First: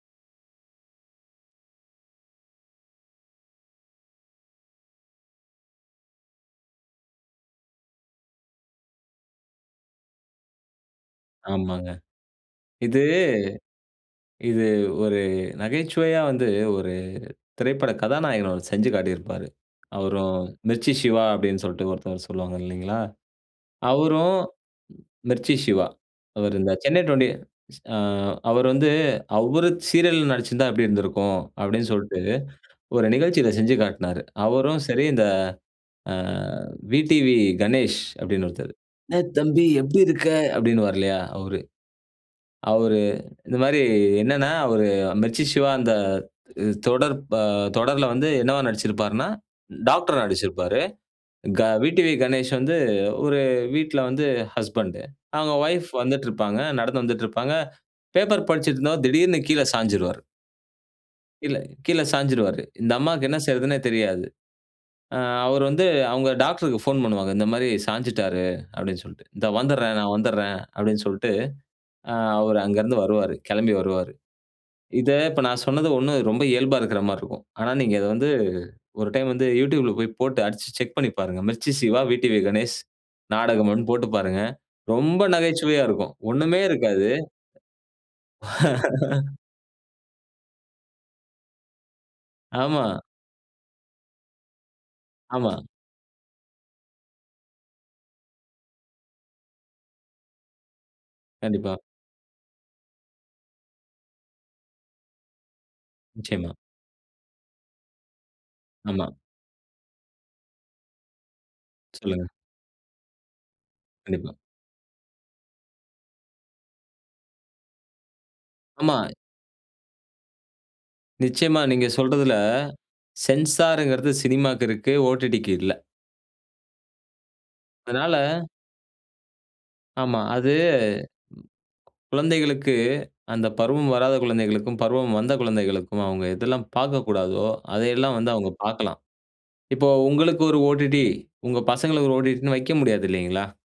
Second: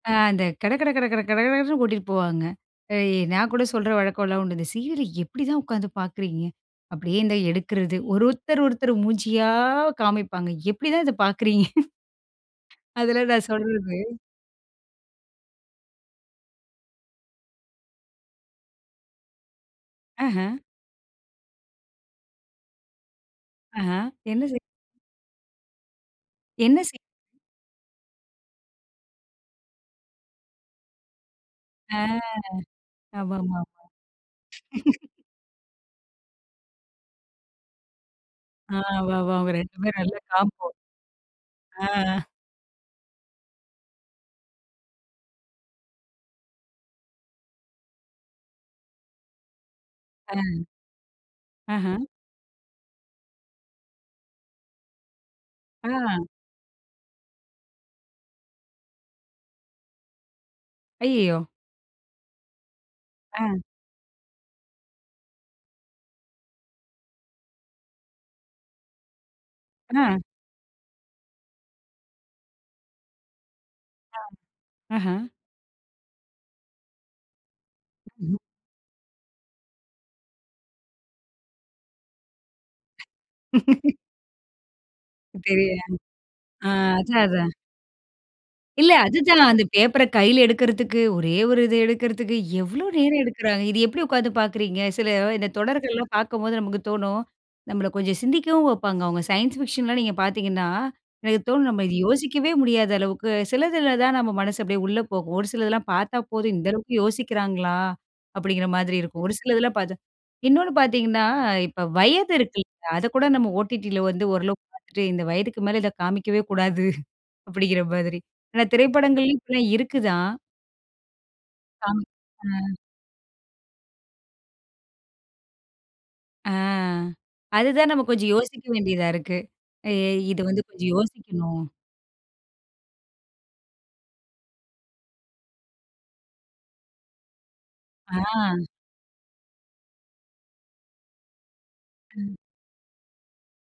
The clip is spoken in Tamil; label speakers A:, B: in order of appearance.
A: ஆ, அந்த கட கட கட கட கடகடன்னு கூட்டிட்டு போவாங்க. அ நான் கூட சொல்ற வழக்கம்லாம் உண்டு. இந்த சீரியல எப்டிதான் உட்காந்து பார்க்குறீங்க. அப்படியே இந்த எடுக்கிறது. ஒரு ஒருத்தர் ஒருத்தர் மூஞ்சியா காமிப்பாங்க. எப்படிதான் இத பார்க்குறீங்க?
B: ஆமாங்க. இது,
A: அதெல்லாம் நான் சொல்றது.
B: இது ஒரு நகைச்சுவையா வந்து ஒரு திரைப்பட கதாநாயகன் செஞ்சு காட்டியிருப்பாரு.
A: ஆஹ.
B: அவரும் "மிர்ச்சி சிவா" அப்டின்டு சொல்ட்டு ஒருத்தர் சொல்லுவாங்க இல்லைங்களா?
A: ஆஹ,
B: அவரும்
A: என்ன செய்
B: மிர்ச்சி சிவா. அவர் இந்த
A: என்ன செய்
B: சென்னை டுவென்டி எ அவரு வந்து அவரு சீரியல்ல நடிச்சிருந்தா எப்படி இருந்திருக்கும் அப்டினு
A: ஆ,
B: சொல்ட்டு ஒரு நிகழ்ச்சியில
A: ஆமாமா.
B: செஞ்சு காட்னாரு. அவரும் சரி இந்த ஆ, "விடிவி கணேஷ்" அப்படினு ஒருத்தரு.
A: ஆ, வவ
B: "டேய்
A: அவங்க
B: தம்பி
A: 2
B: எப்டி
A: பேரும் நல்ல
B: இருக்க"
A: காம்போ.
B: அப்படினுவார் இல்லையா? அவரு.
A: ஆ.
B: அவரு இந்த மாரி என்னென்னா அவரு மெர்ச்சி சிவா அந்த தொடர் ப தொடர்ல வந்து என்னவா நடிச்சிருப்பார்னா, டாக்டரா
A: ஆ.
B: நடிச்சிருப்பாரு. க
A: ஆஹ.
B: விடிவி கணேஷ் வந்து ஒரு வீட்ல வந்து ஹஸ்பண்ட். அவங்க வைப்
A: ஆ.
B: வந்துட்டு இருப்பாங்க. நடந்து வந்துட்டு இருப்பாங்க. பேப்பர் படிச்சிட்டு இருந்தவ திடீர்னு கீழ சாய்ஞ்டுவாரு.
A: அய்யயோ!
B: கீழ, கீழ சாய்ஞ்சிருவாரு. இந்த அம்மாக்கு என்ன
A: அ.
B: செய்றதுன்னே தெரியாது. ஆ அவர் வந்து அவங்க டாக்டர்க்கு போன் பண்ணுவாங்க. இந்த மாரி சாய்ஞ்சிட்டாரு, அப்படினு சொல்ட்டு. இந்த வந்துட்றேன், நான்
A: ஆ.
B: வந்துட்றேன் அப்படினு சொல்ட்டு அவரு அங்க இருந்து வருவாரு. கெளம்பி வருவாரு.
A: அ, அஹ.
B: இத இப்ப நான் சொன்னது ஒன்னும் ரொம்ப இயல்பா இருக்கிற மாரி இருக்கும். ஆனா, நீங்க இத வந்து
A: க்ஹும்.
B: ஒரு டைம் வந்து You Tubeல போய் போட்டு அடிச்சு செக் பண்ணி பாருங்க. மிர்ச்சி சிவா, விடிவி கணேஷ் நாடகம் ஒன் போட்டு பாருங்க. ரொம்ப
A: தெரியல.
B: நகைச்சுவையா இருக்கும். ஒன்னுமே
A: ஆ,
B: இருக்காது.
A: அதான், அதான். இல்ல அதுதான் அந்த பேப்பர கையில எடுக்கிறதுக்கு, ஒரே ஒரு இத எடுக்கிறதுக்கு, எவ்வளோ
B: ஆமா.
A: நேரம் எடுக்கிறாங்க. இது எப்டி உட்கார்ந்து பார்க்கிறீங்க. சில இந்த
B: ஆமா.
A: தொடர்கள்லாம் பார்க்கும்போது நமக்கு தோணும். நம்மள கொஞ்சம் சிந்திக்கவும் வப்பாங்க. அவங்க சயன்ஸ் ஃபிக்ஷன்லாம் நீங்க பார்த்தீங்கன்னா, எனக்கு தோணும்
B: கண்டிப்பா.
A: நம்ம இத யோசிக்கவே முடியாத அளவுக்கு சிலதுல தான் நம்ம மனசு அப்படியே உள்ள போகும். ஒரு சிலதெல்லாம் பார்த்தா
B: நிச்சயமா.
A: போதும் இந்த அளவுக்கு யோசிக்கிறாங்களா? அப்படிங்கிற மாதிரி
B: ஆமா.
A: இருக்கும். ஒரு சிலதெல்லாம் பார்த்தா இன்னொன்னு பார்த்தீங்கன்னா, இப்போ
B: சொல்லுங்க.
A: வயது இருக்குல்ல அதைக்கூட நம்ம ஓடிடியில வந்து
B: கண்டிப்பா.
A: ஓரளவுக்கு பார்த்துட்டு இந்த வயதுக்கு மேல இத காமிக்கவே கூடாது அப்படிங்கிற மாதிரி. ஆனா,
B: ஆமா.
A: திரைப்படங்கள்லயும் இப்படிலாம் இருக்கு தான்.
B: நிச்சயமா. நீங்க
A: கம்
B: சொல்றதுல
A: ஆ.
B: சென்சார்ங்கிறது சினிமாக்கு இருக்கு. ஓடிடிக்கு இல்ல.
A: ஆ, அதுதான் நம்ம
B: அதனால
A: கொஞ்சம் யோசிக்க வேண்டியதா இருக்கு. எ
B: ஆமா.
A: இது
B: அது
A: வந்து கொஞ்சம் யோசிக்கணும்.
B: குழந்தைகளுக்கு அந்த பருவம் வராத குழந்தைகளுக்கும், பருவம் வந்த குழந்தைகளுக்கும் அவங்க எதெல்லாம் பார்க்கக்கூடாதோ அதையெல்லாம் வந்து அவங்க
A: ஆ.
B: பார்க்கலாம். இப்போ உங்களுக்கு ஒரு ஓடிடி, உங்க பசங்களுக்கு ஒரு
A: ம்.
B: ஓடிடின்னு வெக்க முடியாது இல்லைங்களா?